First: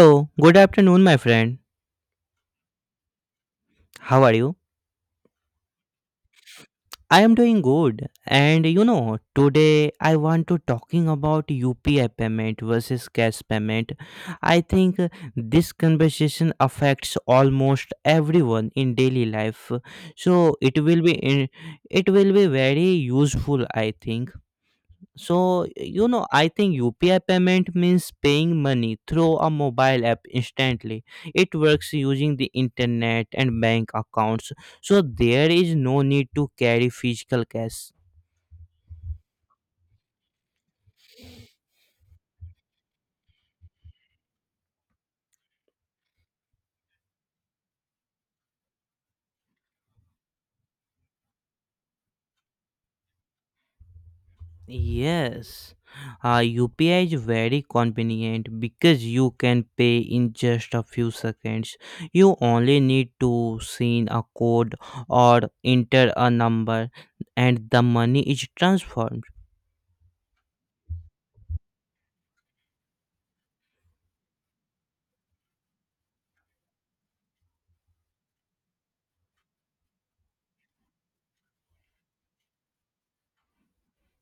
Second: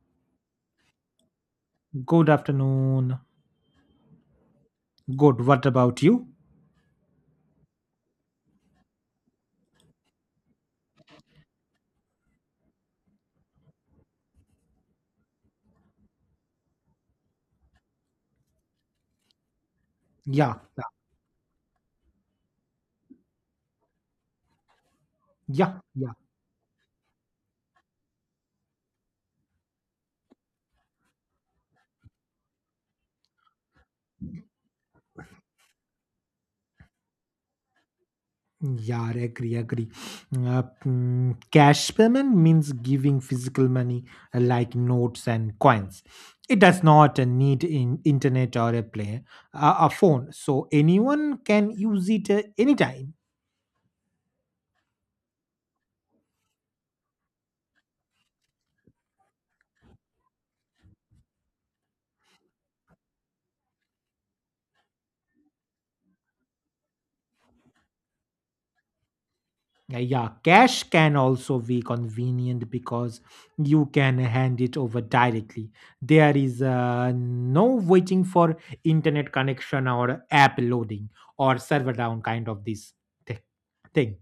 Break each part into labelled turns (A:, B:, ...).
A: So, good afternoon, my friend.
B: Good afternoon.
A: How are you?
B: Good. What about you?
A: I am doing good. And you know, today I want to talking about UPI payment versus cash payment. I think this conversation affects almost everyone in daily life.
B: Yeah.
A: So, it
B: Yeah.
A: will be in, it will be very useful, I think. So, you
B: Yeah.
A: know, I think UPI payment means paying money through a mobile app instantly. It works using the internet and bank accounts. So, there is no need to carry physical cash.
B: Yeah, agree, agree. Cash payment means giving physical money like notes and coins. It does not need in internet or a play a phone, so anyone can use it anytime.
A: Yes. UPI is very convenient because you can pay in just a few seconds. You only need to send a code or enter a number and the money is transferred.
B: Yeah, cash can also be convenient because you can hand it over directly. There is no waiting for internet connection or app loading or server down kind of this thi- thing.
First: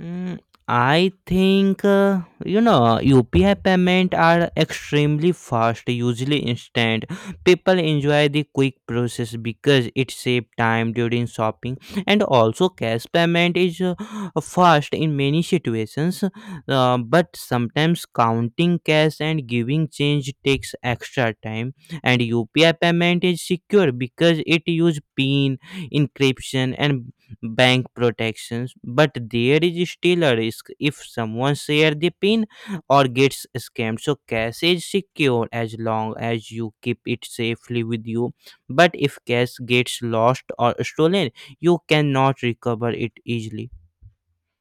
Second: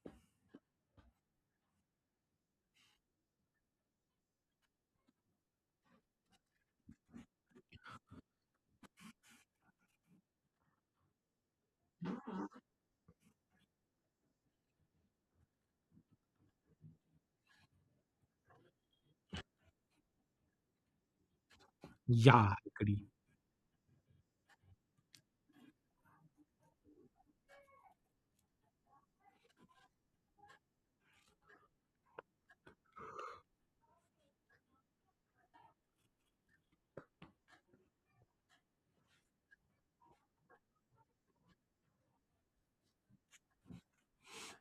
A: Mm, I think you know UPI payment are extremely fast, usually instant. People enjoy the quick process because it saves time during shopping, and also cash payment is fast in many situations. But sometimes counting cash and giving change takes extra time, and
B: Yeah, I
A: UPI
B: agree.
A: payment is secure because it use PIN encryption and bank protections, but there is still a risk if someone share the pin or gets scammed. So cash is secure as long as you keep it safely with you, but if cash gets lost or stolen, you cannot recover it easily.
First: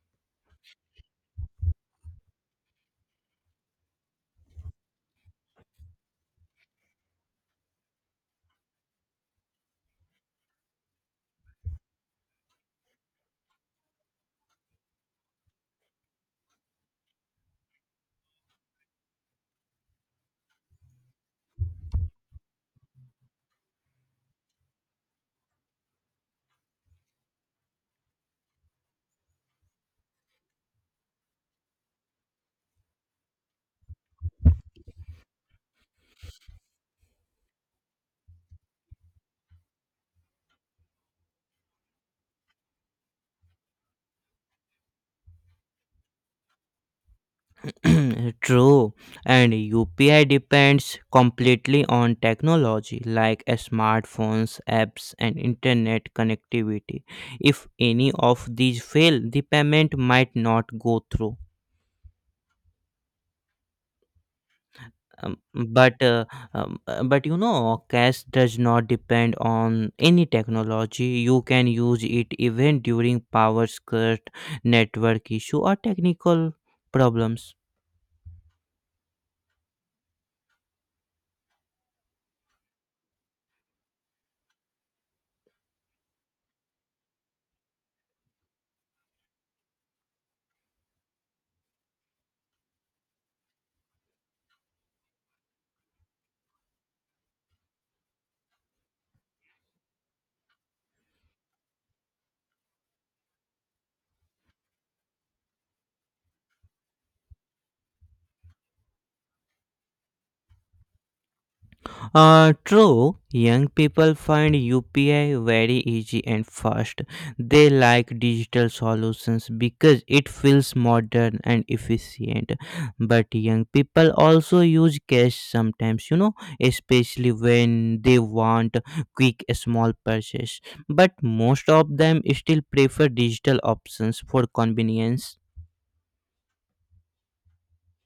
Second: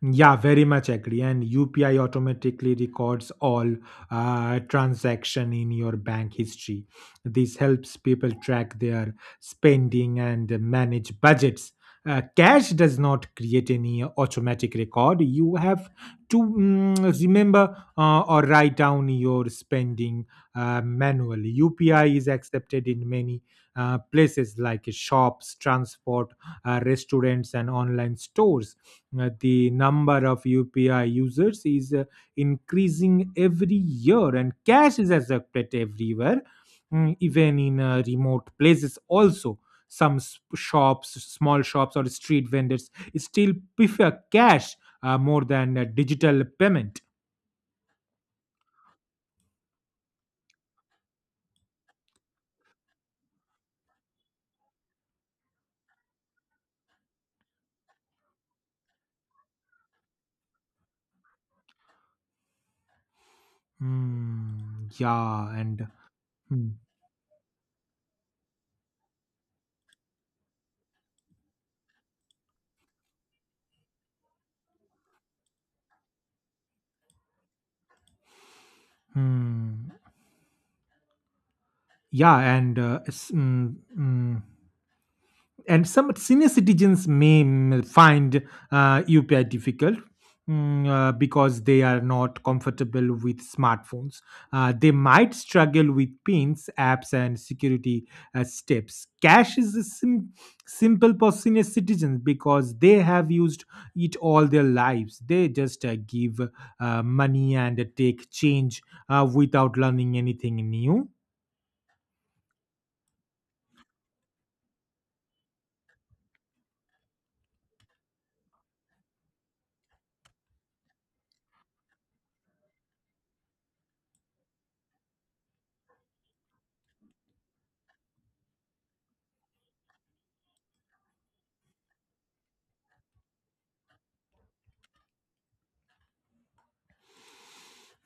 B: Yeah, very much agree. And UPI automatically records all transaction in your bank history. This helps people track their spending and manage budgets. Cash does not create any automatic record. You have to remember or write down your spending manually. UPI is accepted in many places like shops, transport, restaurants, and online stores. The number of UPI users is increasing every year, and cash is accepted everywhere, even in remote places. Also, shops, small shops, or street vendors still prefer cash more than digital payment.
A: True, and UPI depends completely on technology like smartphones, apps, and internet connectivity. If any of these fail, the payment might not go through.
B: Hmm,
A: Um,
B: yeah, and.
A: but uh,
B: Hmm.
A: but you know, cash does not depend on any technology. You can use it even during power cut, network issue, or technical problems.
B: Hmm. Yeah, and and some senior citizens may find UPI difficult, because they are not comfortable with smartphones. They might struggle with pins, apps, and security steps. Cash is simple for senior citizens because they have used it all their lives. They just give money and take change without learning anything new.
A: True, young people find UPI very easy and fast. They like digital solutions because it feels modern and efficient. But young people also use cash sometimes, you know, especially when they want quick small purchase. But most of them still prefer digital options for convenience.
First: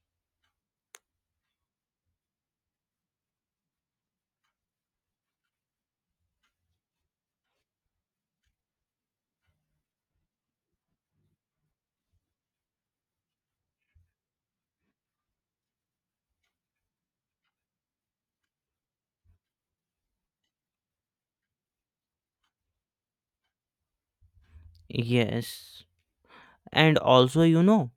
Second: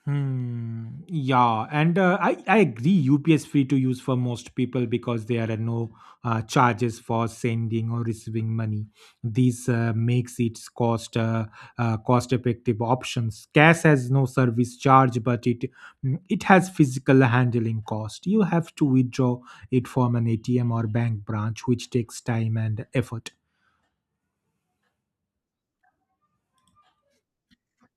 B: Hmm. Yeah, and I agree. UPS free to use for most people because there are no charges for sending or receiving money. This makes it cost effective options. Cash has no service charge, but it has physical handling cost. You have to withdraw it from an ATM or bank branch, which takes time and effort.
A: Yes, and also, you know,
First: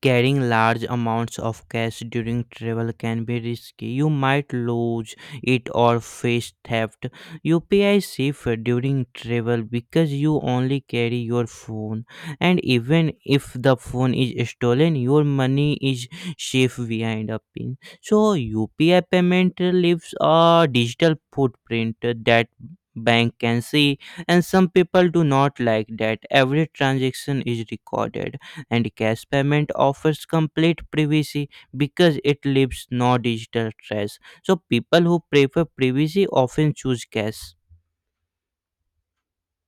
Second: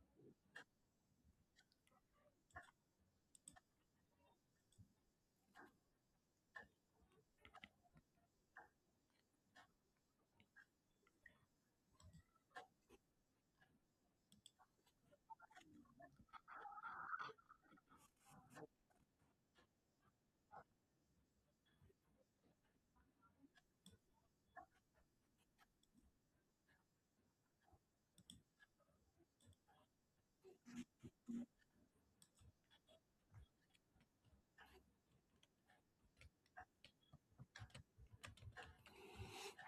A: carrying large amounts of cash during travel can be risky. You might lose it or face theft. UPI is safer during travel because you only carry your phone, and even if the phone is stolen, your money is safe behind a pin. So, UPI payment leaves a digital footprint that bank can see, and some people do not like that every transaction is recorded. And cash payment offers complete privacy because it leaves no digital trace, so people who prefer privacy often choose cash.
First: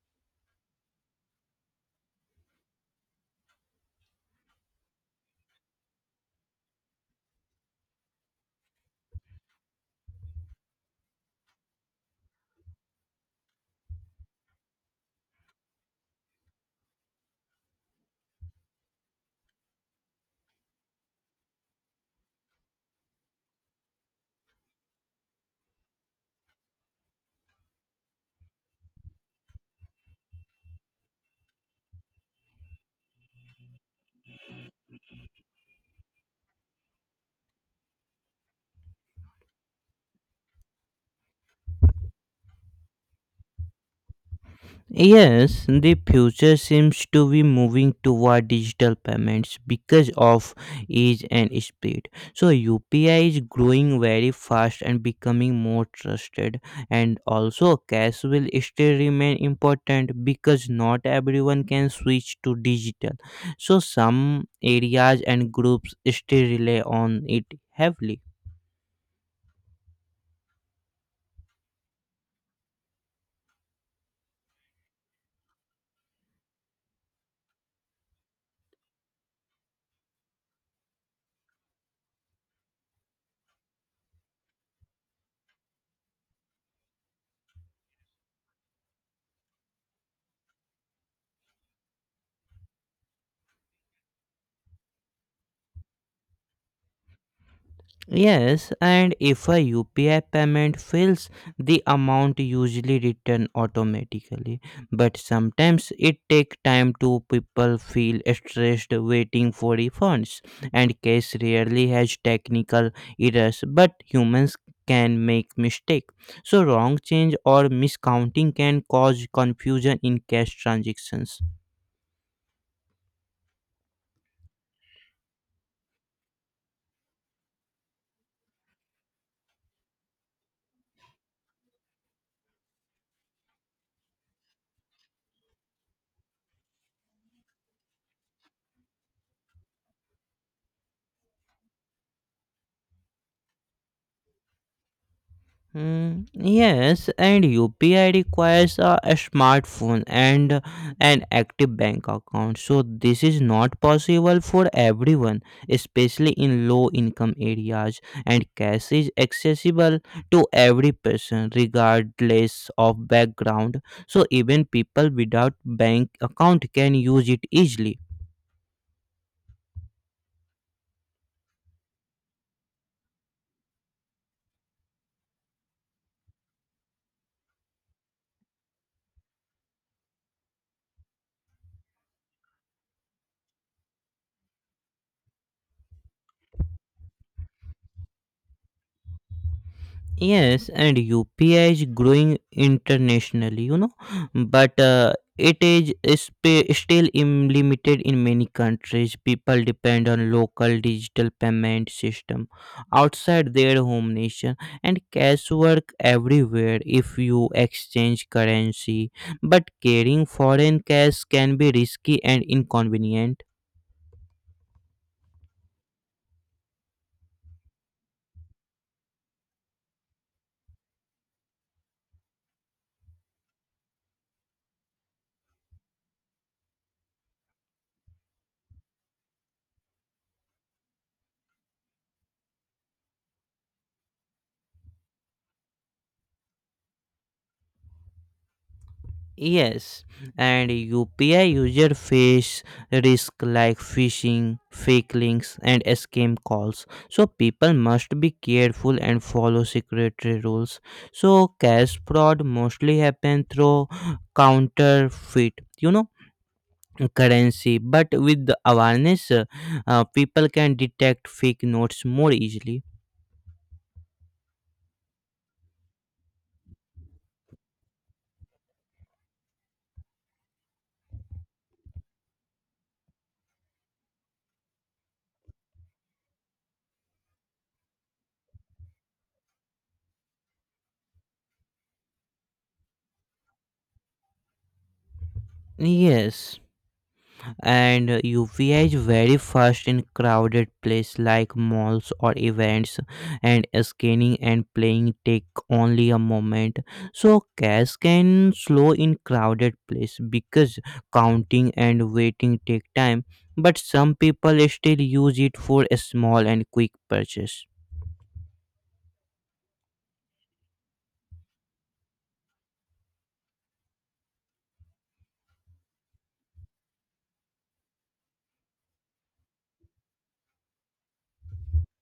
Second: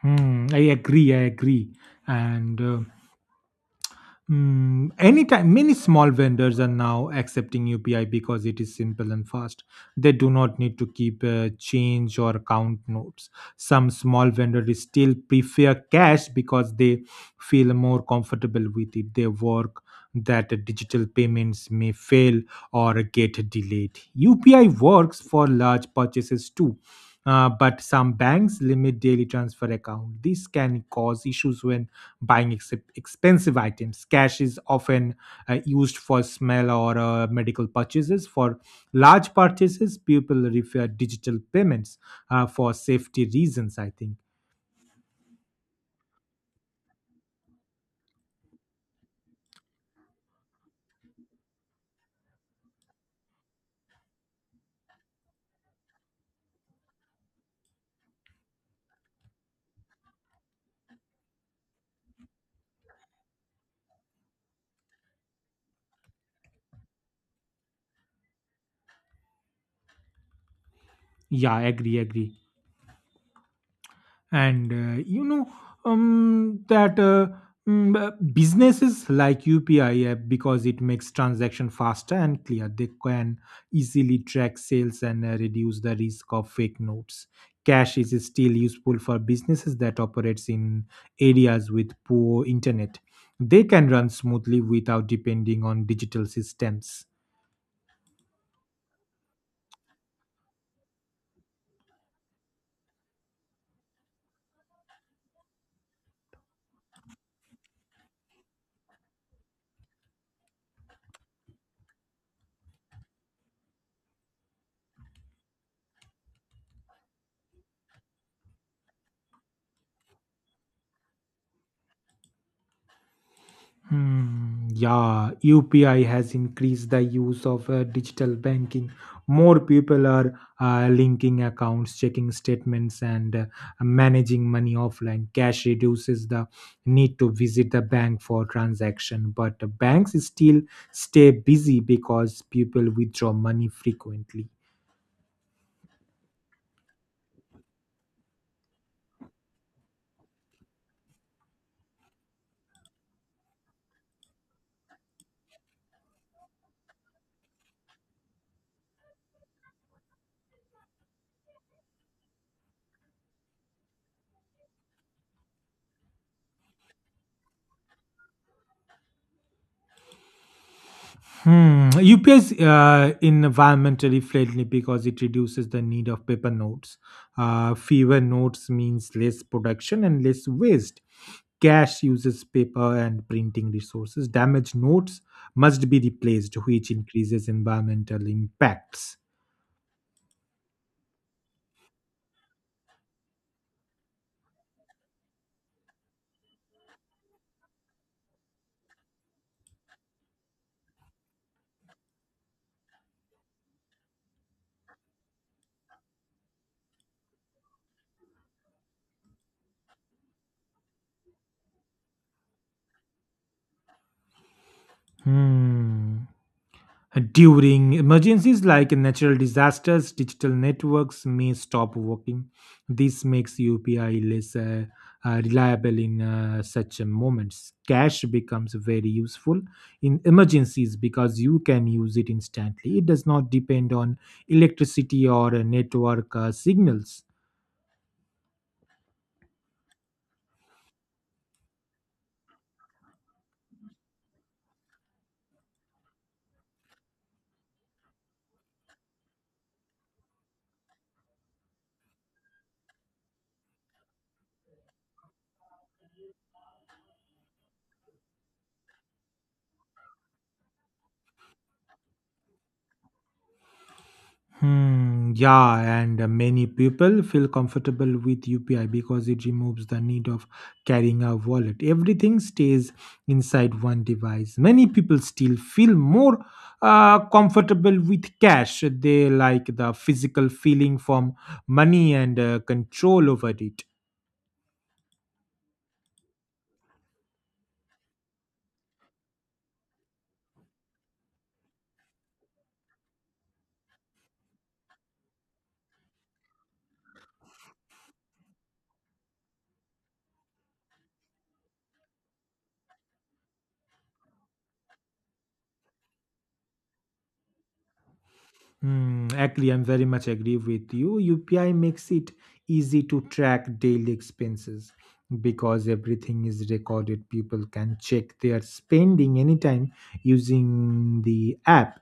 B: Hmm. I agree. I agree. And anytime, many small vendors are now accepting UPI because it is simple and fast. They do not need to keep change or account notes. Some small vendors still prefer cash because they feel more comfortable with it. They work that digital payments may fail or get delayed. UPI works for large purchases too, but some banks limit daily transfer account. This can cause issues when expensive items. Cash is often used for small or medical purchases. For large purchases, people refer digital payments for safety reasons, I think.
A: Yes, the future seems to be moving toward digital payments because of ease and speed. So UPI is growing very fast and becoming more trusted, and also cash will still remain important because not everyone can switch to digital. So some areas and groups still rely on it heavily.
B: Yeah, agree. Agree. And you know that mm, Businesses like UPI app because it makes transaction faster and clear. They can easily track sales and reduce the risk of fake notes. Cash is still useful for businesses that operates in areas with poor internet. They can run smoothly without depending on digital systems.
A: Yes, and if a UPI payment fails, the amount usually return automatically. But sometimes it take time to people feel stressed waiting for refunds. And case rarely has technical errors, but humans can make mistake. So wrong change or miscounting can cause confusion in cash transactions.
B: Hmm, yeah, UPI has increased the use of digital banking. More people are linking accounts, checking statements, and managing money offline. Cash reduces the need to visit the bank for transaction, but banks still stay busy because people withdraw money frequently.
A: Yes, and UPI requires a smartphone and an active bank account. So this is not possible for everyone, especially in low income areas. And cash is accessible to every person regardless of background. So even people without bank account can use it easily.
B: Hmm. UPI is environmentally friendly because it reduces the need of paper notes. Fewer notes means less production and less waste. Cash uses paper and printing resources. Damaged notes must be replaced, which increases environmental impacts.
A: Yes, and UPI is growing internationally, you know, but it is limited in many countries. People depend on local digital payment system outside their home nation, and cash work everywhere if you exchange currency. But carrying foreign cash can be risky and inconvenient.
B: Hmm. During emergencies like natural disasters, digital networks may stop working. This makes UPI less reliable in such moments. Cash becomes very useful in emergencies because you can use it instantly. It does not depend on electricity or network signals.
A: Yes, and UPI user face risk like phishing, fake links, and scam calls. So people must be careful and follow security rules. So cash fraud mostly happen through counterfeit, you know, currency. But with the awareness, people can detect fake notes more easily.
B: Hmm, yeah, and many people feel comfortable with UPI because it removes the need of carrying a wallet. Everything stays inside one device. Many people still feel more comfortable with cash. They like the physical feeling from money and control over it.
A: Yes. And UPI is very fast in crowded place like malls or events, and scanning and playing take only a moment. So cash can slow in crowded place because counting and waiting take time, but some people still use it for a small and quick purchase.
B: Hmm, agree, I'm very much agree with you. UPI makes it easy to track daily expenses because everything is recorded. People can check their spending anytime using the app.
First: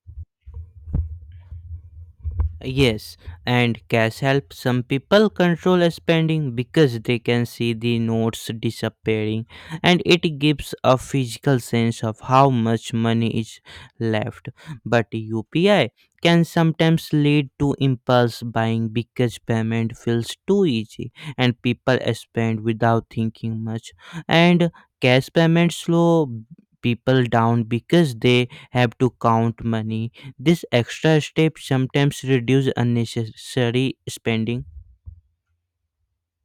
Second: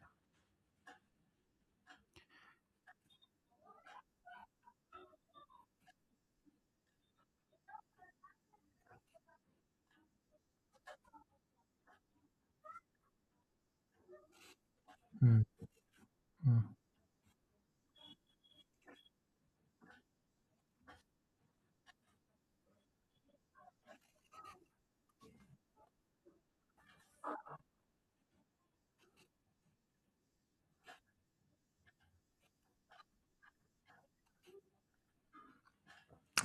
A: Yes, and cash helps some people control spending because they can see the notes disappearing, and it gives a physical sense of how much money is left. But
B: Hmm,
A: UPI can
B: hmm.
A: sometimes lead to impulse buying because payment feels too easy and people spend without thinking much. And cash payments slow people down because they have to count money. This extra step sometimes reduce unnecessary spending.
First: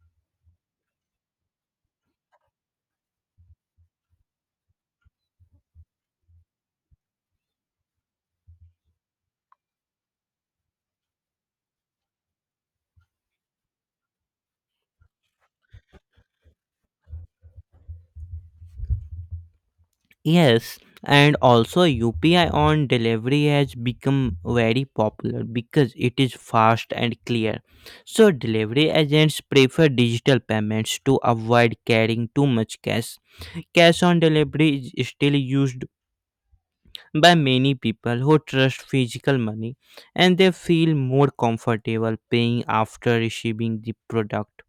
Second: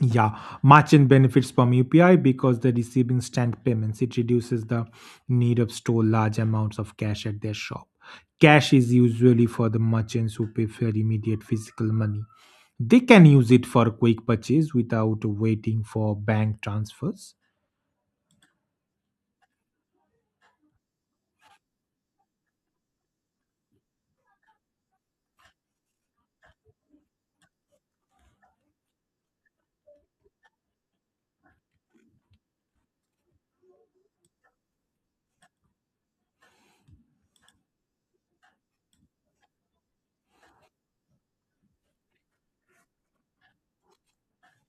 B: Yeah, merchant benefits from UPI because the receiving stand payments. It reduces the need of store large amounts of cash at their shop. Cash is usually for the merchants who prefer immediate physical money. They can use it for quick purchase without waiting for bank transfers.
A: Yes, and also UPI on delivery has become very popular because it is fast and clear. So delivery agents prefer digital payments to avoid carrying too much cash. Cash on delivery is still used by many people who trust physical money, and they feel more comfortable paying after receiving the product.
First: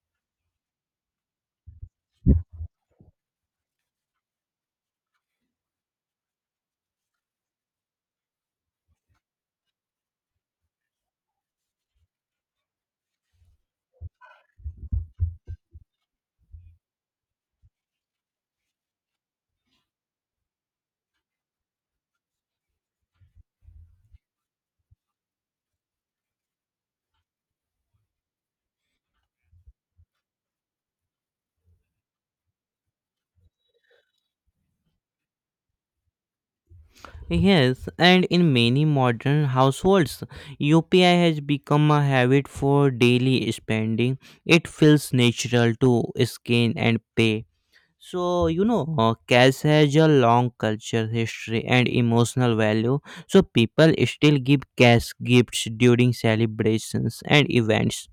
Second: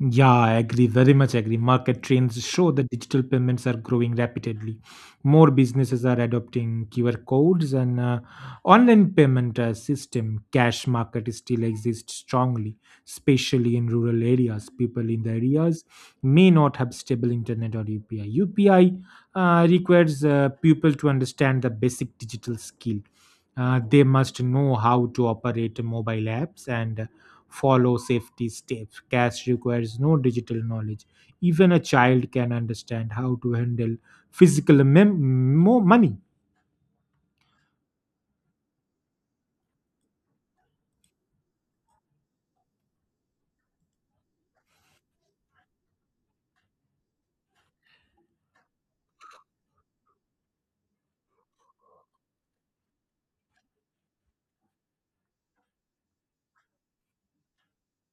B: Yeah, I agree, very much agree. Market trends show that digital payments are growing rapidly. More businesses are adopting QR codes and online payment system. Cash market still exists strongly, especially in rural areas. People in the areas may not have stable internet or UPI. UPI requires people to understand the basic digital skill. They must know how to operate mobile apps and follow safety steps. Cash requires no digital knowledge. Even a child can understand how to handle physical money.
A: Yes, and in many modern households, UPI has become a habit for daily spending. It feels natural to scan and pay. So, you know, cash has a long culture history and emotional value. So, people still give cash gifts during celebrations and events.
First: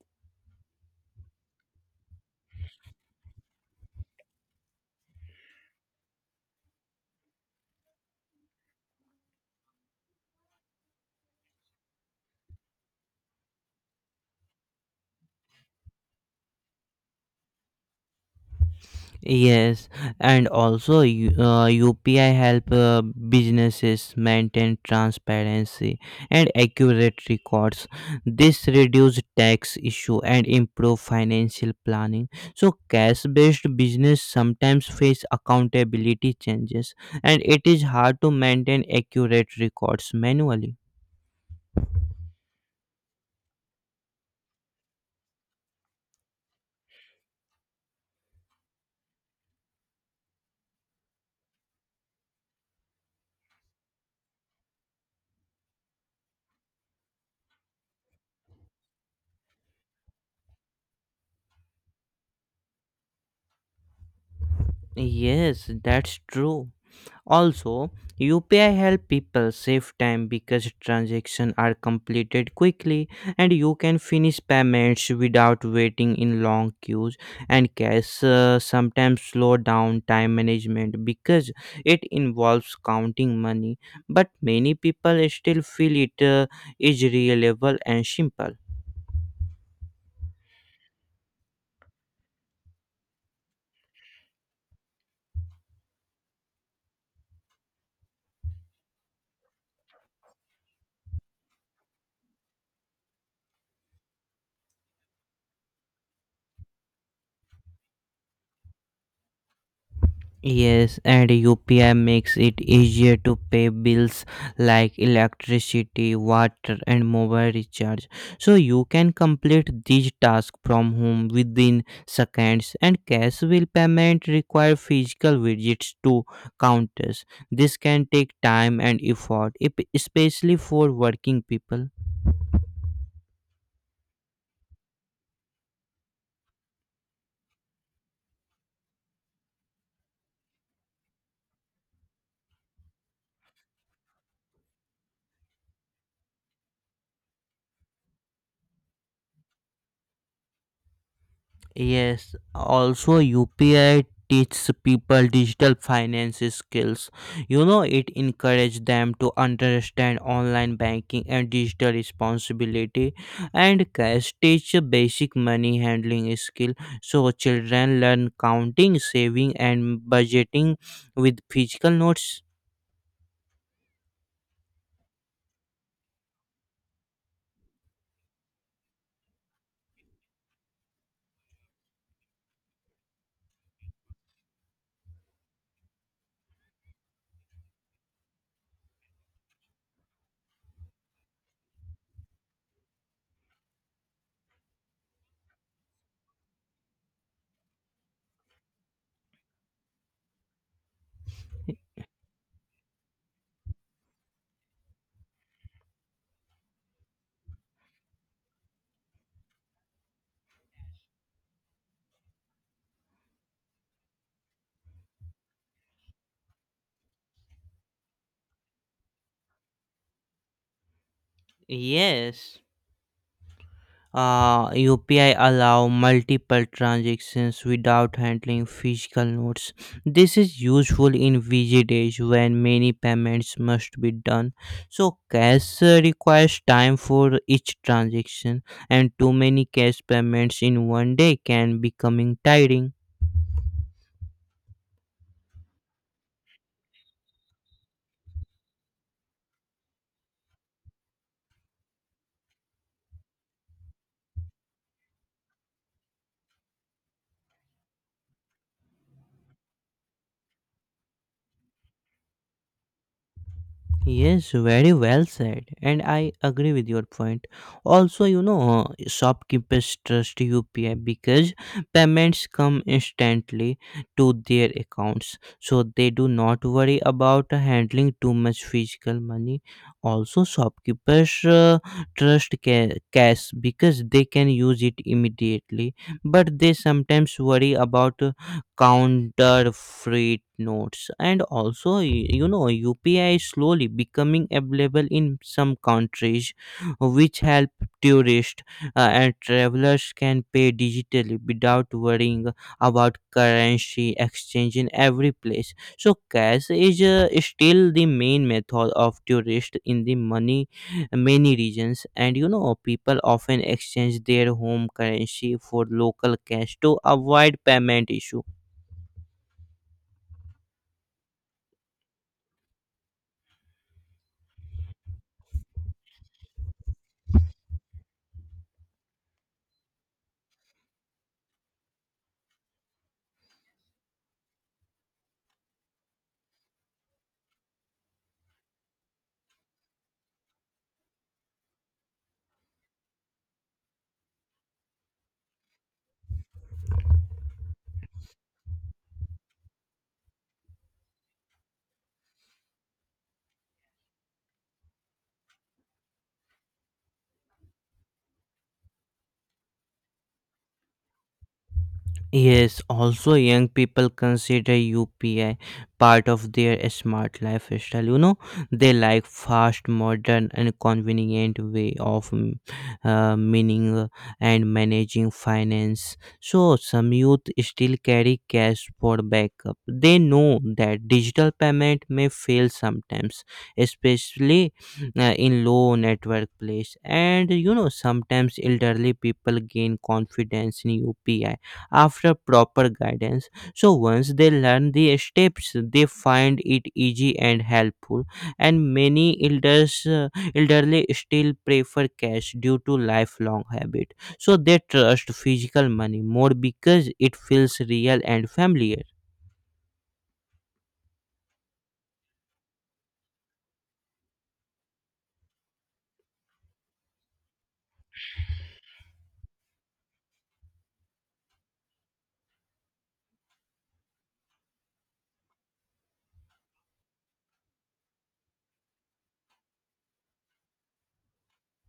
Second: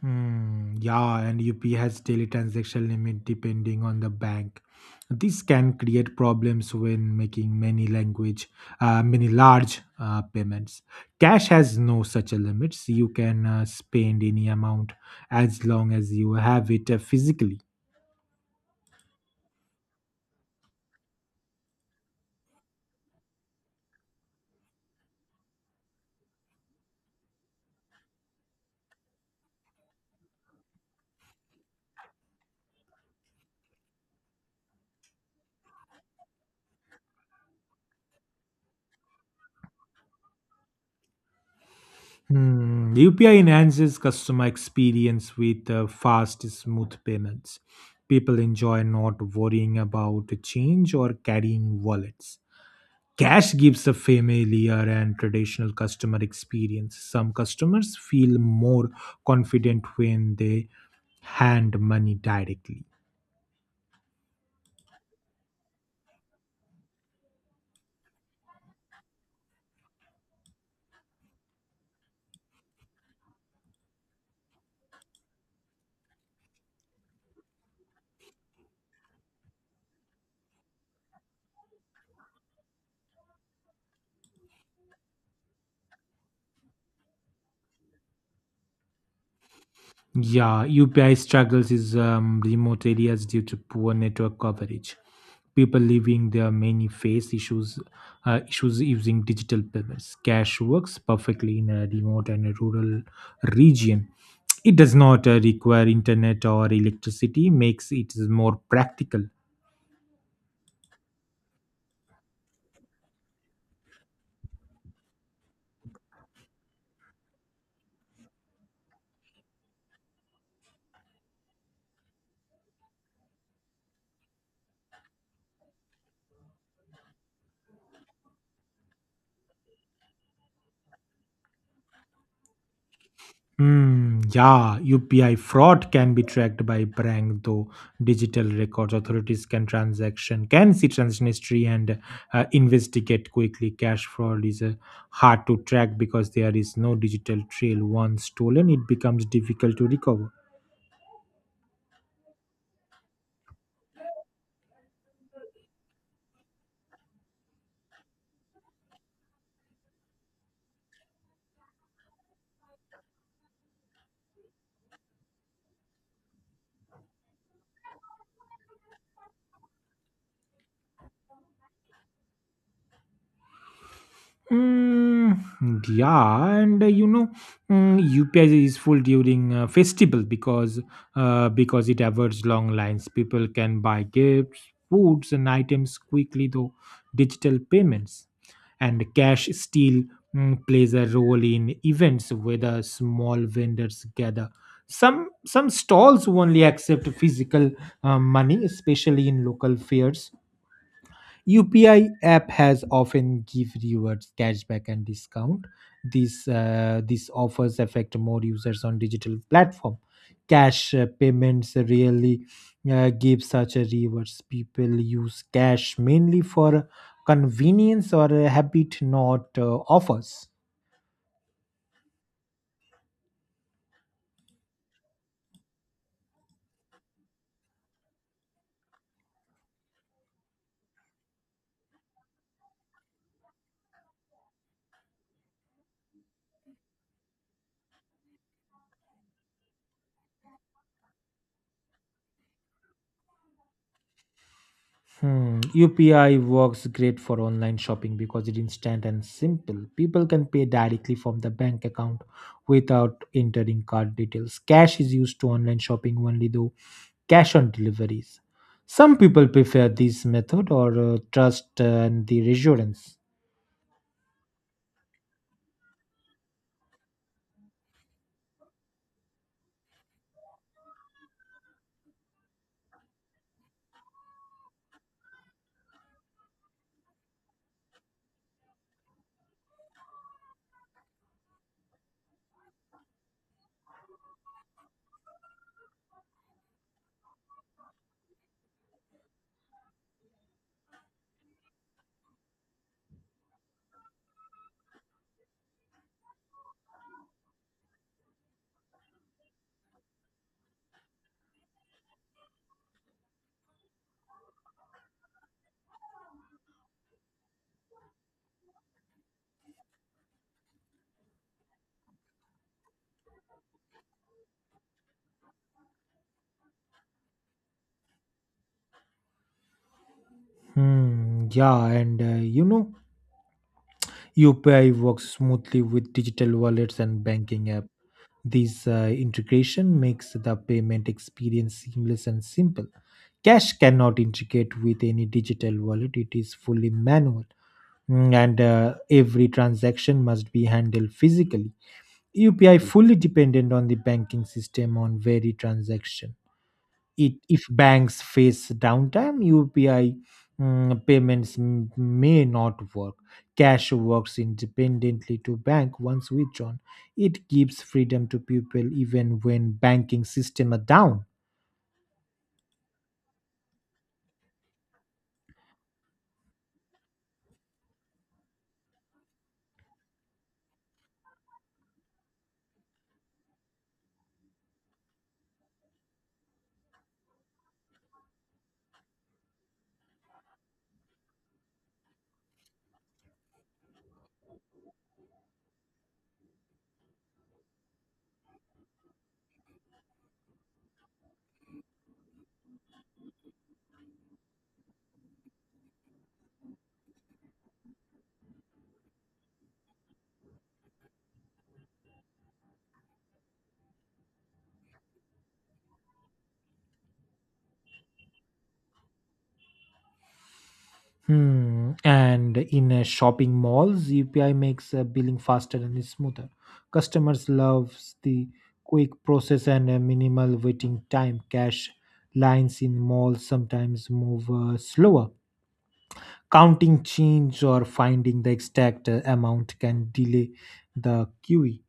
B: Hmm, yeah, and UP has daily transaction limit depending on the bank. This can create problems when making many large payments. Cash has no such a limits. You can spend any amount as long as you have it physically.
A: Yes, and also UPI help businesses maintain transparency and accurate records. This reduce tax issue and improve financial planning. So cash-based business sometimes face accountability changes, and it is hard to maintain accurate records manually.
B: Hmm, UPI enhances customer experience with fast, smooth payments. People enjoy not worrying about change or carrying wallets. Cash gives a familiar and traditional customer experience. Some customers feel more confident when they hand money directly.
A: Yes, that's true. Also, UPI help people save time because transactions are completed quickly and you can finish payments without waiting in long queues. And cash sometimes slow down time management because it involves counting money, but many people still feel it is reliable and simple.
B: Yeah, UPI struggles is remote areas due to poor network coverage. People living there mainly face issues using digital payments. Cash works perfectly in a remote and a rural region. It does not require internet or electricity, makes it more practical.
A: Yes, and UPI makes it easier to pay bills like electricity, water, and mobile recharge. So you can complete these tasks from home within seconds, and cash will payment require physical visits to counters. This can take time and effort, especially for working people.
B: Hmm. Yeah, UPI fraud can be tracked by Prang, though digital records authorities can see transaction history and investigate quickly. Cash fraud is hard to track because there is no digital trail. Once stolen, it becomes difficult to recover.
A: Yes, also UPI teaches people digital finance skills. You know, it encourages them to understand online banking and digital responsibility, and cash teach basic money handling skill. So children learn counting, saving and budgeting with physical notes.
B: Mm, yeah, and UPI is full during festival because it avoids long lines. People can buy gifts, foods, and items quickly though digital payments. And cash still plays a role in events where the small vendors gather. Some stalls only accept physical money, especially in local fairs. UPI app has often give rewards, cashback, and discount. These offers affect more users on digital platform. Cash payments really give such a rewards. People use cash mainly for convenience or habit, not offers.
A: Yes. UPI allow multiple transactions without handling physical notes. This is useful in busy days when many payments must be done. So cash requires time for each transaction, and too many cash payments in one day can becoming tiring.
B: Hmm. UPI works great for online shopping because it's instant and simple. People can pay directly from the bank account without entering card details. Cash is used to online shopping only though cash on deliveries. Some people prefer this method or trust and the reassurance.
A: Yes, very well said, and I agree with your point. Also, you know, shopkeepers trust UPI because payments come instantly to their accounts, so they do not worry about handling too much physical money. Also, shopkeepers trust cash because they can use it immediately, but they sometimes worry about counterfeit notes. And also, you know, UPI is slowly becoming available in some countries, which help tourists and travelers can pay digitally without worrying about currency exchange in every place. So cash is still the main method of tourists in the money many regions, and you know, people often exchange their home currency for local cash to avoid payment issue.
B: Hmm. Yeah, and UPI works smoothly with digital wallets and banking app. This integration makes the payment experience seamless and simple. Cash cannot integrate with any digital wallet, it is fully manual. And every transaction must be handled physically. UPI fully dependent on the banking system on very transaction. It if banks face downtime, UPI payments may not work. Cash works independently to bank. Once withdrawn, it gives freedom to people even when banking system are down.
A: Yes, also young people consider UPI part of their smart lifestyle. You know, they like fast, modern, and convenient way of meaning and managing finance. So some youth still carry cash for backup. They know that digital payment may fail sometimes, especially in low network place. And you know, sometimes elderly people gain confidence in UPI after proper guidance. So once they learn the steps, they find it easy and helpful. And many elderly still prefer cash due to lifelong habit. So they trust physical money more because it feels real and familiar.
B: Hmm. And in shopping malls, UPI makes billing faster and smoother. Customers loves the quick process and minimal waiting time. Cash lines in malls sometimes move slower. Counting change or finding the exact amount can delay the queue.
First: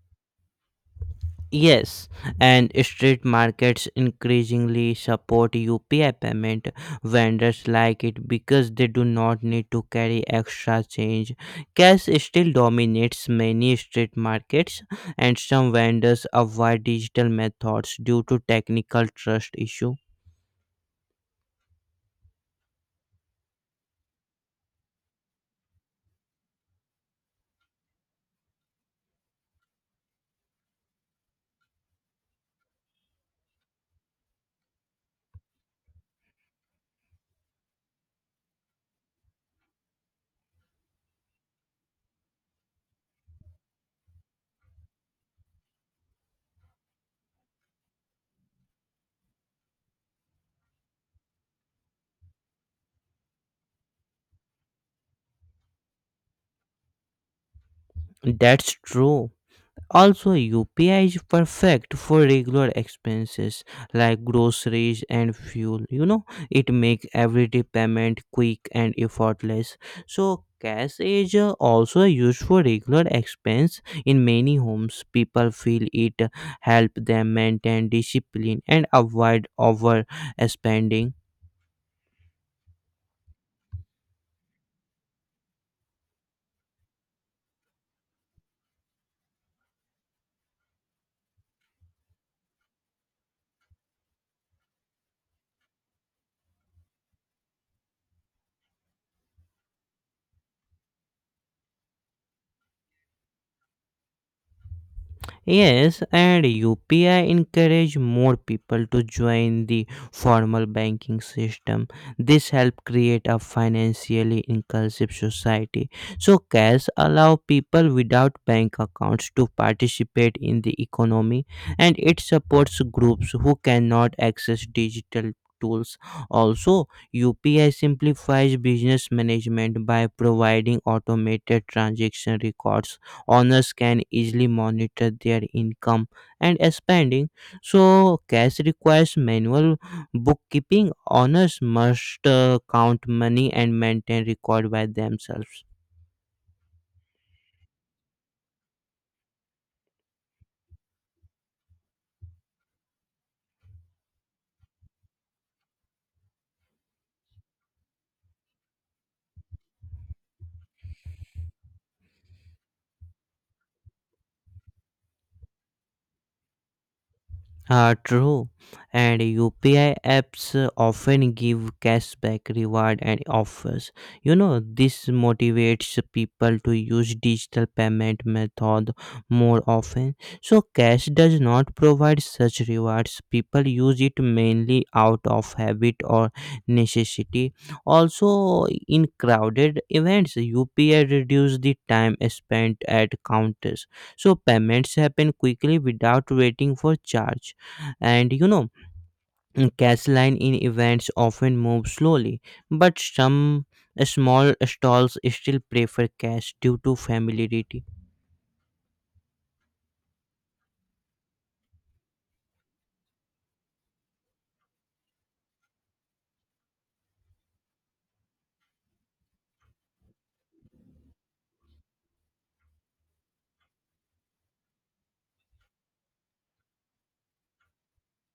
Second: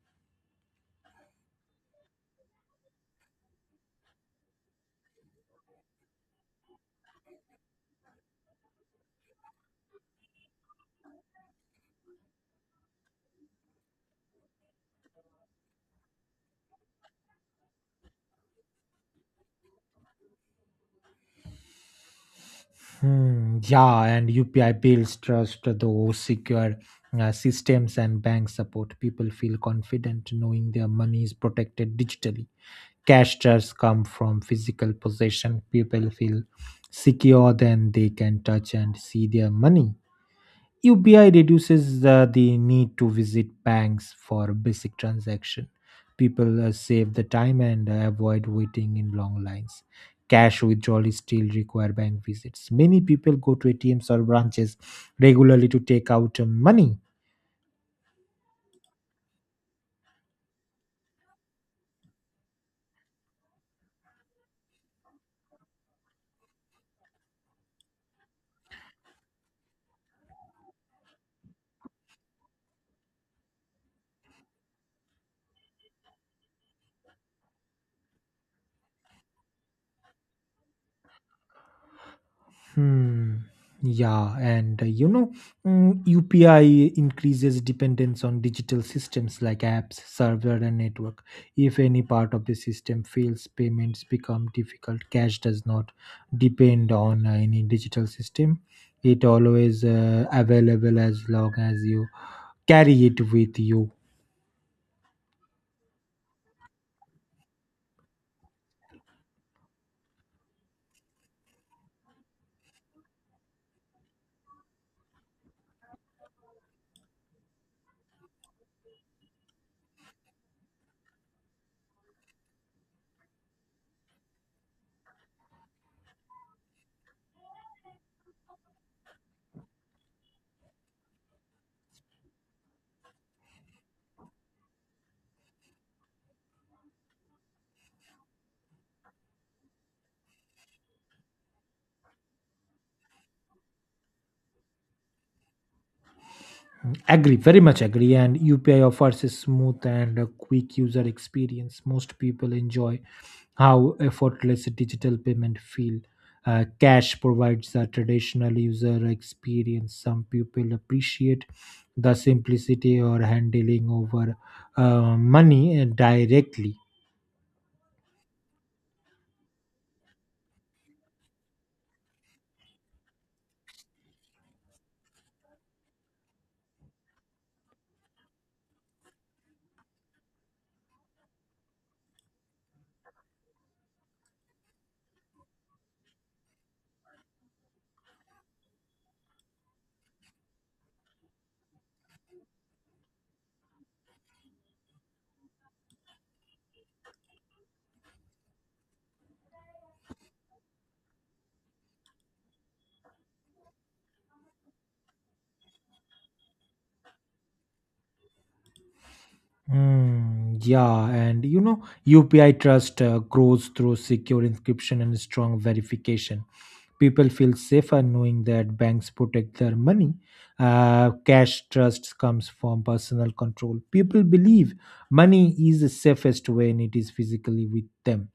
A: Yes, and street markets increasingly support UPI payment. Vendors like it because they do not need to carry extra change. Cash still dominates many street markets, and some vendors avoid digital methods due to technical trust issue.
B: Hmm, yeah, and UPI builds trust though secure systems and bank support. People feel confident knowing their money is protected digitally. Cash jars come from physical possession. People feel secure then they can touch and see their money. UPI reduces the need to visit banks for basic transaction. People save the time and avoid waiting in long lines. Cash withdrawal is still require bank visits. Many people go to ATMs or branches regularly to take out money.
A: That's true. Also, UPI is perfect for regular expenses like groceries and fuel. You know, it makes everyday payment quick and effortless. So, cash is also used for regular expense in many homes. People feel it help them maintain discipline and avoid overspending.
B: Hmm. Yeah, and UPI increases dependence on digital systems like apps, server, and network. If any part of the system fails, payments become difficult. Cash does not depend on any digital system; it always available as long as you carry it with you.
A: Yes, and UPI encourage more people to join the formal banking system. This help create a financially inclusive society. So cash allow people without bank accounts to participate in the economy, and it supports groups who cannot access digital tools. Also, UPI simplifies business management by providing automated transaction records. Owners can easily monitor their income and spending. So, cash requires manual bookkeeping. Owners must count money and maintain record by themselves.
B: Agree, very much agree. And UPI offers a smooth and a quick user experience. Most people enjoy how effortless digital payment feel. Cash provides a traditional user experience. Some people appreciate the simplicity or handling over money directly.
A: True, and UPI apps often give cashback reward and offers. You know, this motivates people to use digital payment method more often. So cash does not provide such rewards. People use it mainly out of habit or necessity. Also, in crowded events, UPI reduces the time spent at counters. So payments happen quickly without waiting for charge and you know mm, cash line in events often move slowly but some small stalls still prefer cash due to familiarity.
B: Yeah, and you know, UPI trust grows through secure encryption and strong verification. People feel safer knowing that banks protect their money. Cash trust comes from personal control. People believe money is the safest when it is physically with them.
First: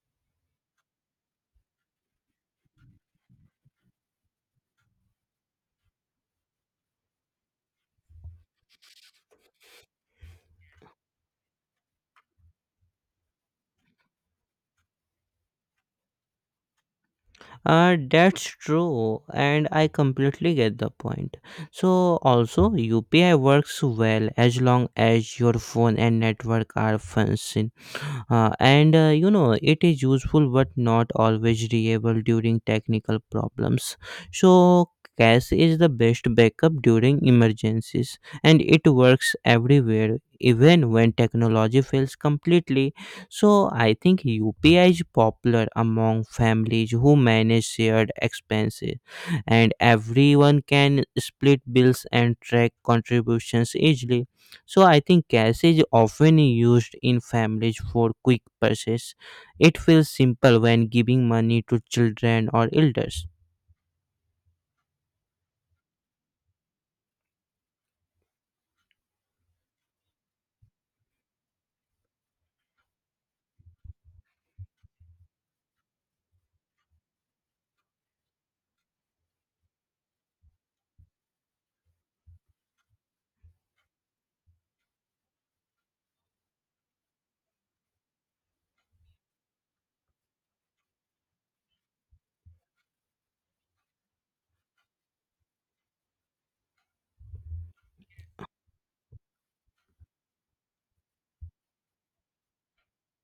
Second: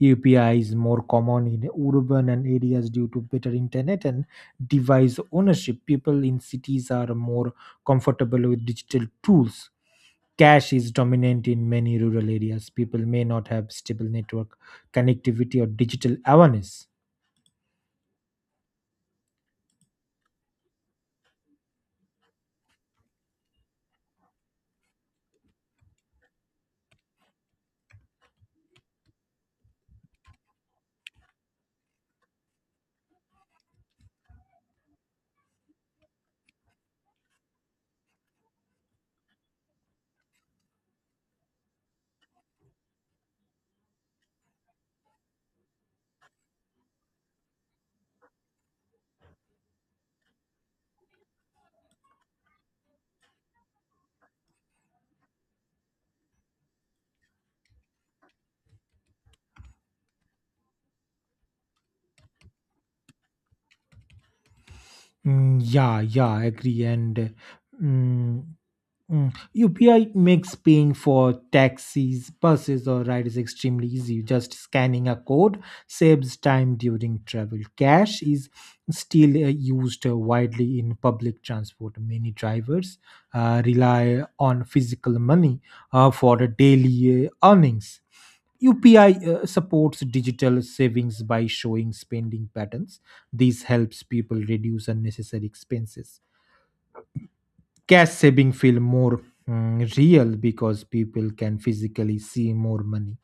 B: UPI is more common in urban and areas due to better internet and device ownership. People in cities are more comfortable with digital tools. Cash is dominant in many rural areas. People may not have stable network connectivity or digital awareness.
A: That's true, and I completely get the point. So also UPI works well as long as your phone and network are functioning. And you know It is useful but not always reliable during technical problems, so cache is the best backup during emergencies and it works everywhere even when technology fails completely. So I think UPI is popular among families who manage shared expenses, and everyone can split bills and track contributions easily. So I think cash is often used in families for quick purchase. It feels simple when giving money to children or elders.
B: Mm, yeah, yeah, I agree. And mm, Mm. UPI makes paying for taxis, buses, or rides extremely easy. Just scanning a code saves time during travel. Cash is still used widely in public transport. Many drivers rely on physical money for daily earnings. UPI supports digital savings by showing spending patterns. This helps people reduce unnecessary expenses. Cash saving feel more real because people can physically see more money.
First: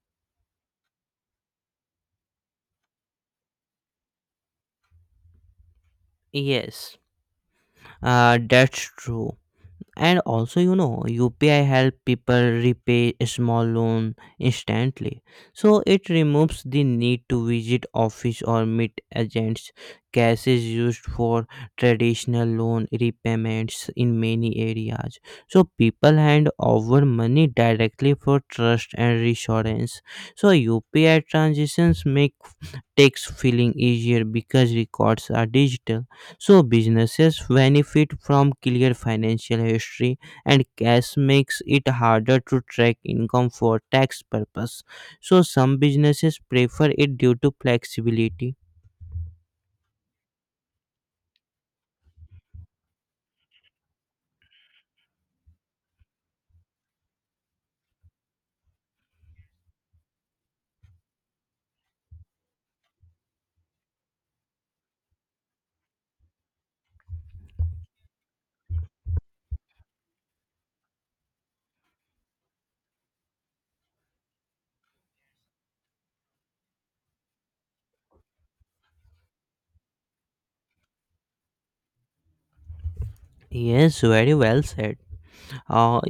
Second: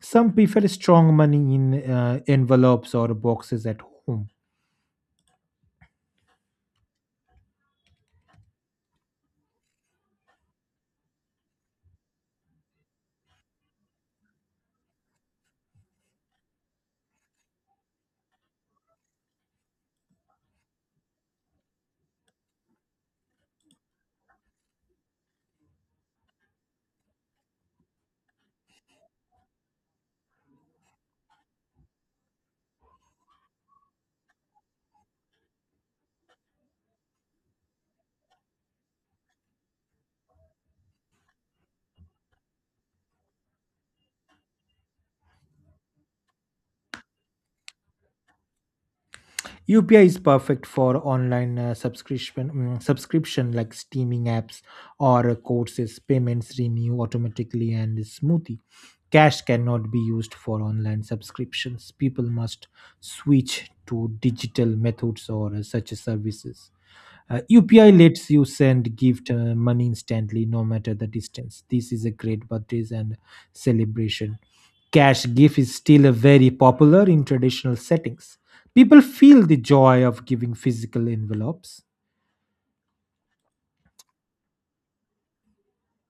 B: Some prefer strong money in envelopes or boxes at home.
A: Yes, that's true. And also, you know, UPI help people repay a small loan instantly, so it removes the need to visit office or meet agents. Cash is used for traditional loan repayments in many areas, so people hand over money directly for trust and reassurance. So UPI transitions make takes feeling easier because records are digital. So businesses benefit from clear financial history, and cash makes it harder to track income for tax purpose. So some businesses prefer it due to flexibility.
B: Upi is perfect for online subscription like streaming apps or courses, payments renew automatically and smoothly. Cash cannot be used for online subscriptions, people must switch to digital methods or such services. UPI lets you send gift money instantly, no matter the distance. This is a great birthdays and celebration. Cash gift is still a very popular in traditional settings. People feel the joy of giving physical envelopes.
A: Yes, very well said. Uh,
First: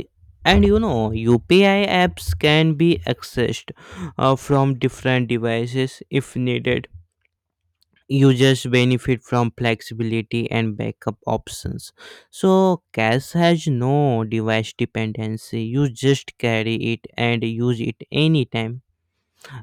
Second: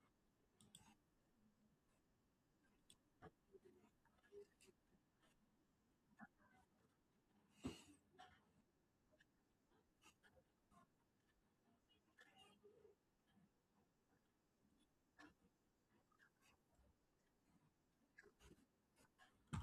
A: and you know, UPI apps can be accessed from different devices if needed. Users benefit from flexibility and backup options. So cash has no device dependency. You just carry it and use it anytime.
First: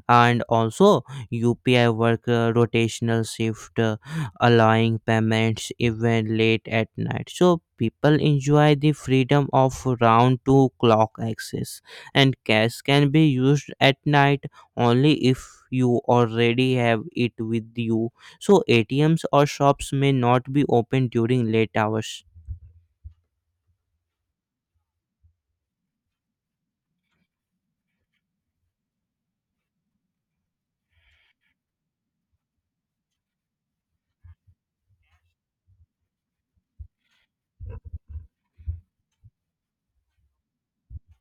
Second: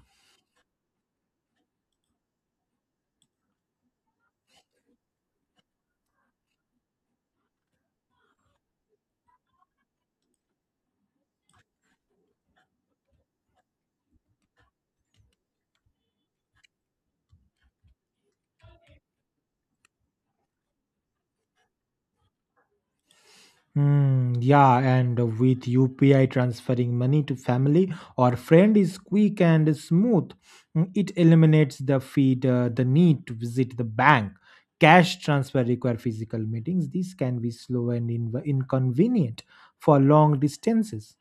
A: And also UPI work rotational shift, allowing payments even late at night, so people enjoy the freedom of round to clock access. And cash can be used at night only if you already have it with you, so ATMs or shops may not be open during late hours.
B: Hmm, yeah, and with UPI transferring money to family or friend is quick and smooth. It eliminates the feed the need to visit the bank. Cash transfer require physical meetings. This can be slow and inconvenient for long distances.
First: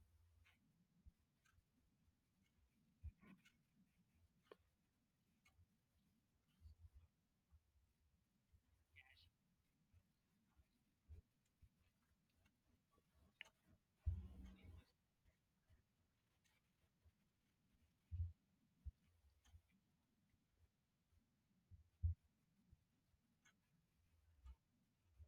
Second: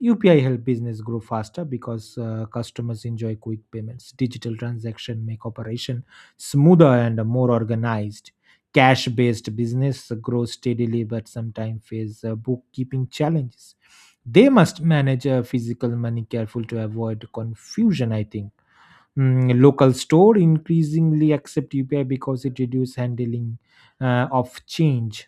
B: UPI help business grow faster because customers enjoy quick payments. Digital transaction make operation smoother and more organized. Cash based business grow steadily but sometimes face bookkeeping challenges. They must manage physical money careful to avoid confusion, I think. Local store increasingly accept upi because it reduces handling of change.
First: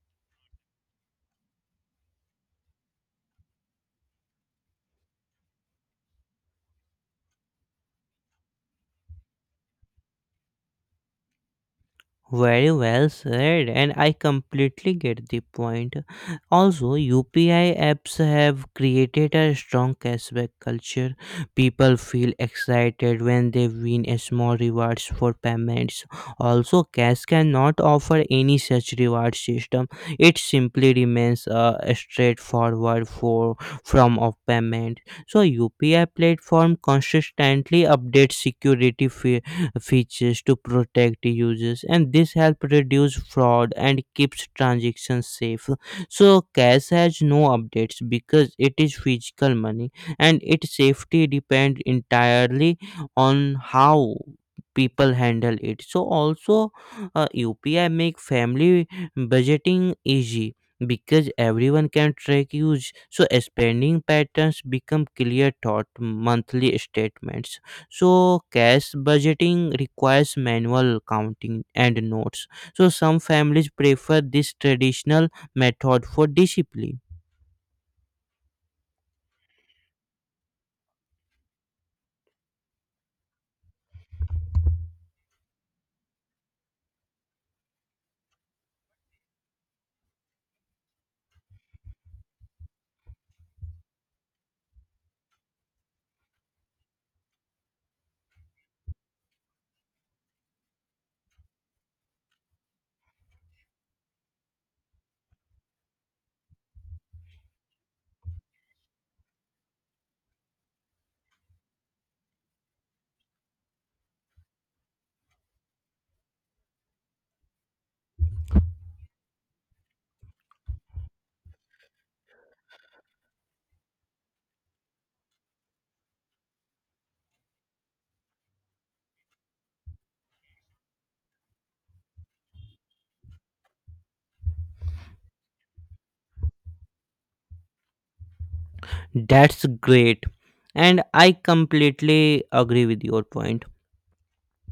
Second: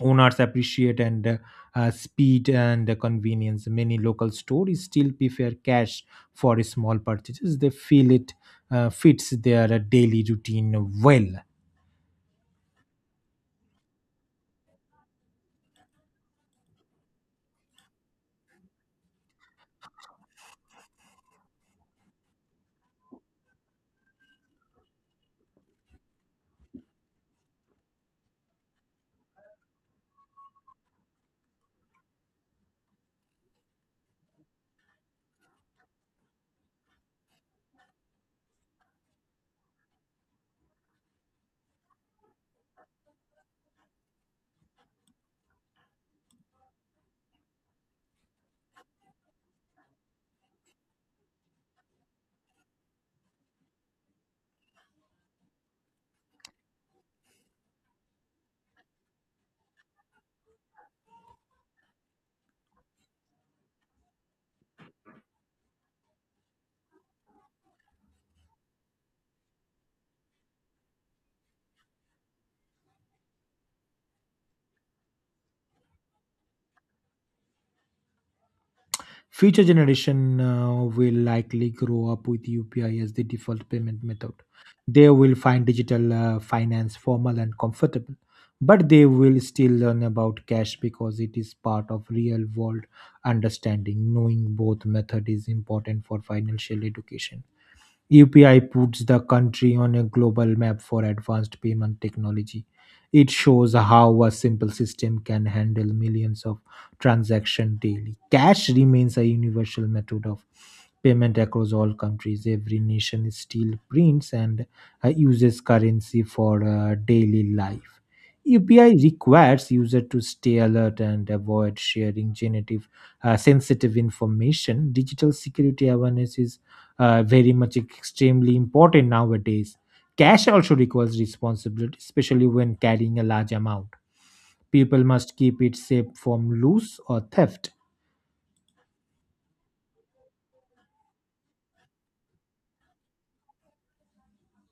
B: Owners appreciate and speed and convenience. Many local stores still prefer cash for small purchases. They feel it fits their daily routine well.
A: Very well said, and I completely get the point. Also, UPI apps have created a strong cashback culture. People feel excited when they win a small rewards for payments. Also, cash cannot offer any such reward system. It simply remains a straightforward for form of payment. So UPI platform consistently updates security features features to protect users, and this help reduce fraud and keeps transactions safe. So cash has no updates because it is physical money, and its safety depends entirely on how people handle it. So also UPI make family budgeting easy because everyone can track use, so spending patterns become clear thought monthly statements. So cash budgeting requires manual counting and notes. So some families prefer this traditional method for discipline.
B: Future generation will likely grow up with UPI as the default payment method. They will find digital finance formal and comfortable, but they will still learn about cash because it is part of real world understanding. Knowing both method is important for financial education. UPI puts the country on a global map for advanced payment technology. It shows how a simple system can handle millions of transactions daily. Cash remains a universal method of payment across all countries. Every nation still prints and uses currency for daily life. UPI requires users to stay alert and avoid sharing genetic sensitive information. Digital security awareness is very much extremely important nowadays. Cash also requires responsibility, especially when carrying a large amount. People must keep it safe from loss or theft.
A: That's great, and I completely agree with your point.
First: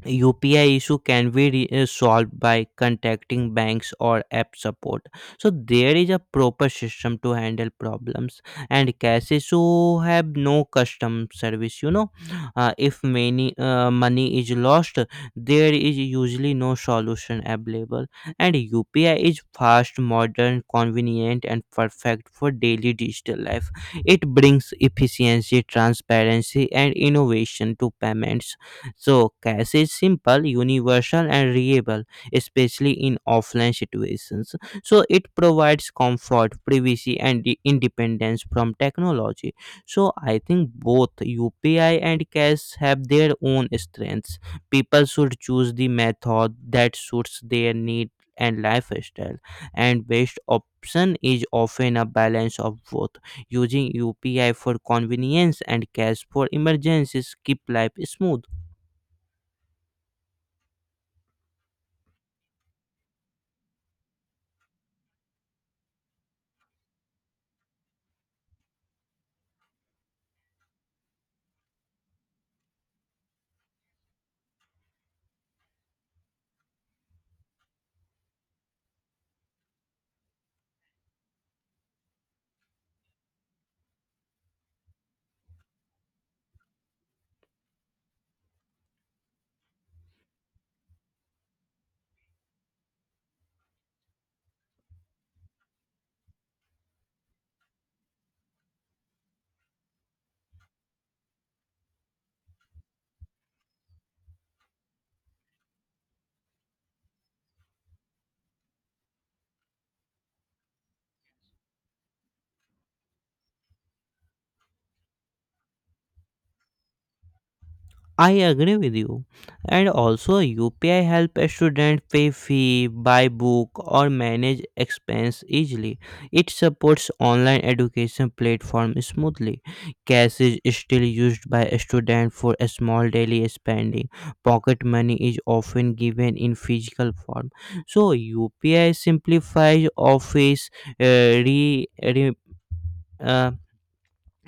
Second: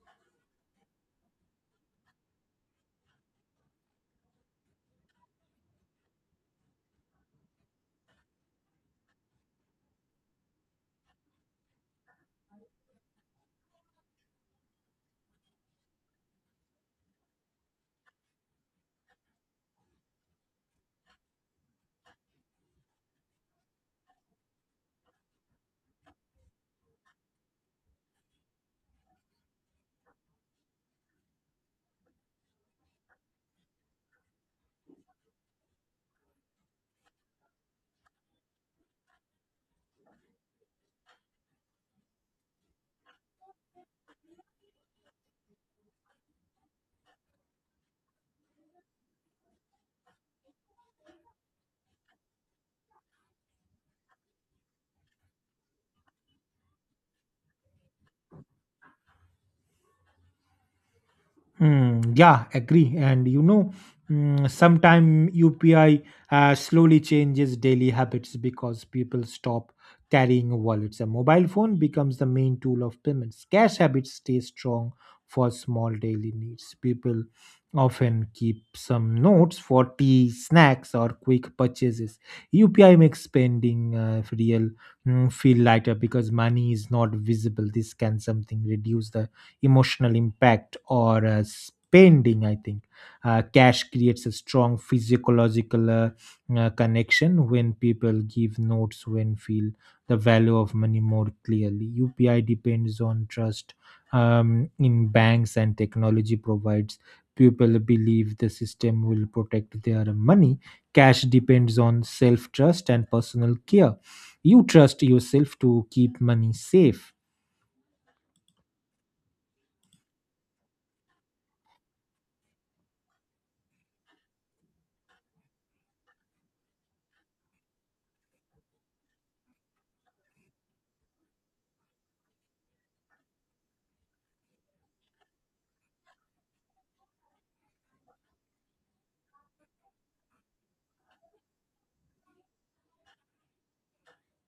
A: UPI issue can be solved by contacting banks or app support. So there is a proper system to handle problems. And cash issue have no custom service. You know, if many money is lost, there is usually no solution available. And UPI is fast, modern, convenient, and perfect for daily digital life. It brings efficiency, transparency, and innovation to payments. So cash is simple, universal, and reliable, especially in offline situations. So it provides comfort, privacy, and the independence from technology. So I think both UPI and cash have their own strengths. People should choose the method that suits their need and lifestyle, and best option is often a balance of both. Using UPI for convenience and cash for emergencies keep life smooth.
B: Mm, yeah, agree. And you know, sometime UPI slowly changes daily habits because people stop carrying wallets. A mobile phone becomes the main tool of payments. Cash habits stay strong for small daily needs. People often keep some notes for tea, snacks, or quick purchases. UPI makes spending feel lighter because money is not visible. This can something reduce the emotional impact or spending, I think. Cash creates a strong physiological connection. When people give notes, when feel the value of money more clearly. Upi depends on trust in banks and technology provides. People believe the system will protect their money. Cash depends on self trust and personal care. You trust yourself to keep money safe.
A: I agree with you. And also UPI help a student pay fee, buy book or manage expense easily. It supports online education platform smoothly. Cash is still used by a student for a small daily spending. Pocket money is often given in physical form. So UPI simplifies office uh, re, re, uh,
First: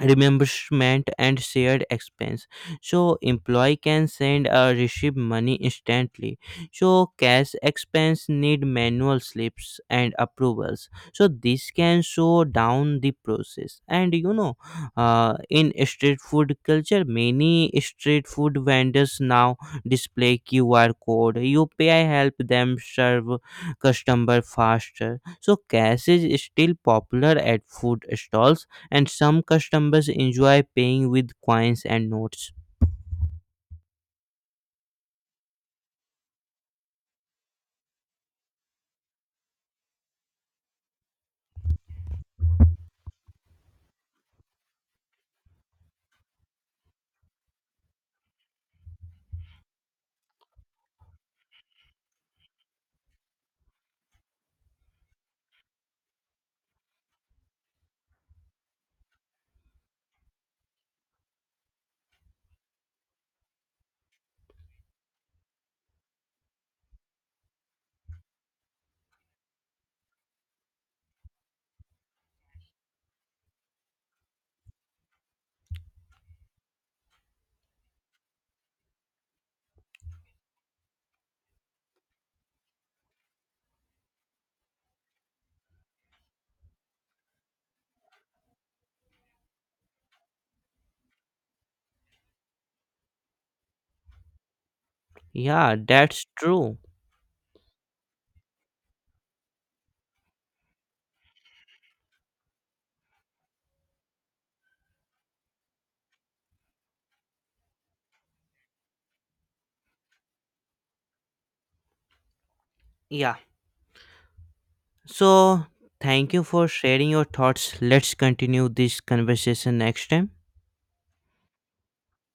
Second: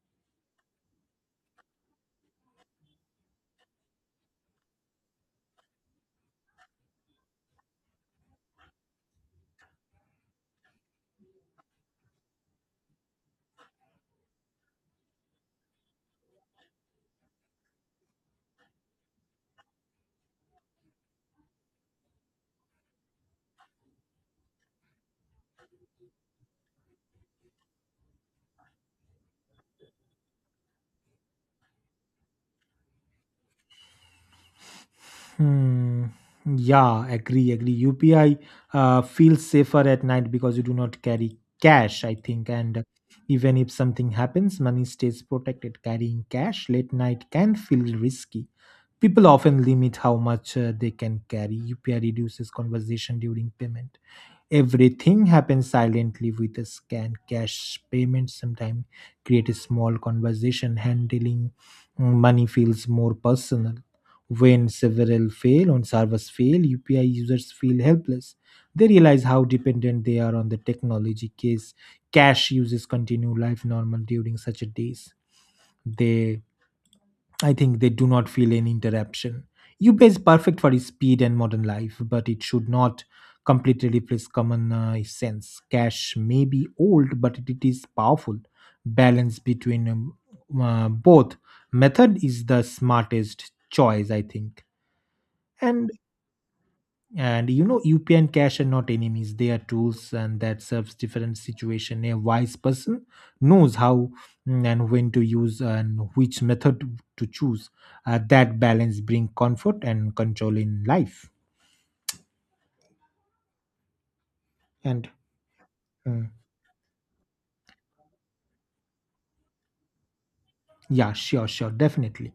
A: reimbursement and shared expense, so employee can send or receive money instantly. So cash expense need manual slips and approvals, so this can slow down the process. And you know, in street food culture, many street food vendors now display QR code. UPI help them serve customer faster. So cash is still popular at food stalls, and some customers enjoy paying with coins and notes.
B: Hmm, yeah, agree. UPI feels safer at night because you do not carry cash, I think. And even if something happens, money stays protected. Carrying cash late night can feel risky. People often limit how much they can carry. UPI reduces conversation during payment, everything happens silently with a scan. Cash payment sometimes create a small conversation, handling money feels more personal. When several fail on servers fail, upi users feel helpless. They realize how dependent they are on the technology. Case Cash uses continue life normal during such a days. They I think they do not feel any interruption. UPI is perfect for its speed and modern life, but it should not completely replace common sense. Cash may be old, but it is powerful. Balance between both method is the smartest choice, I think.
A: Yeah,
B: And
A: that's true.
B: and you know, UPI and cash are not enemies, they are tools and that serves different situation. A wise person knows how and when to use and which method to choose. That balance bring comfort and control in life.
A: Yeah.
B: And
A: So
B: mm,
A: thank you for sharing your thoughts. Let's continue this conversation next time.
B: yeah, sure, sure, definitely.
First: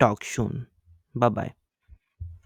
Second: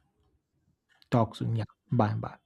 A: Talk soon. Bye
B: Talk
A: bye.
B: soon. Yeah. Bye bye.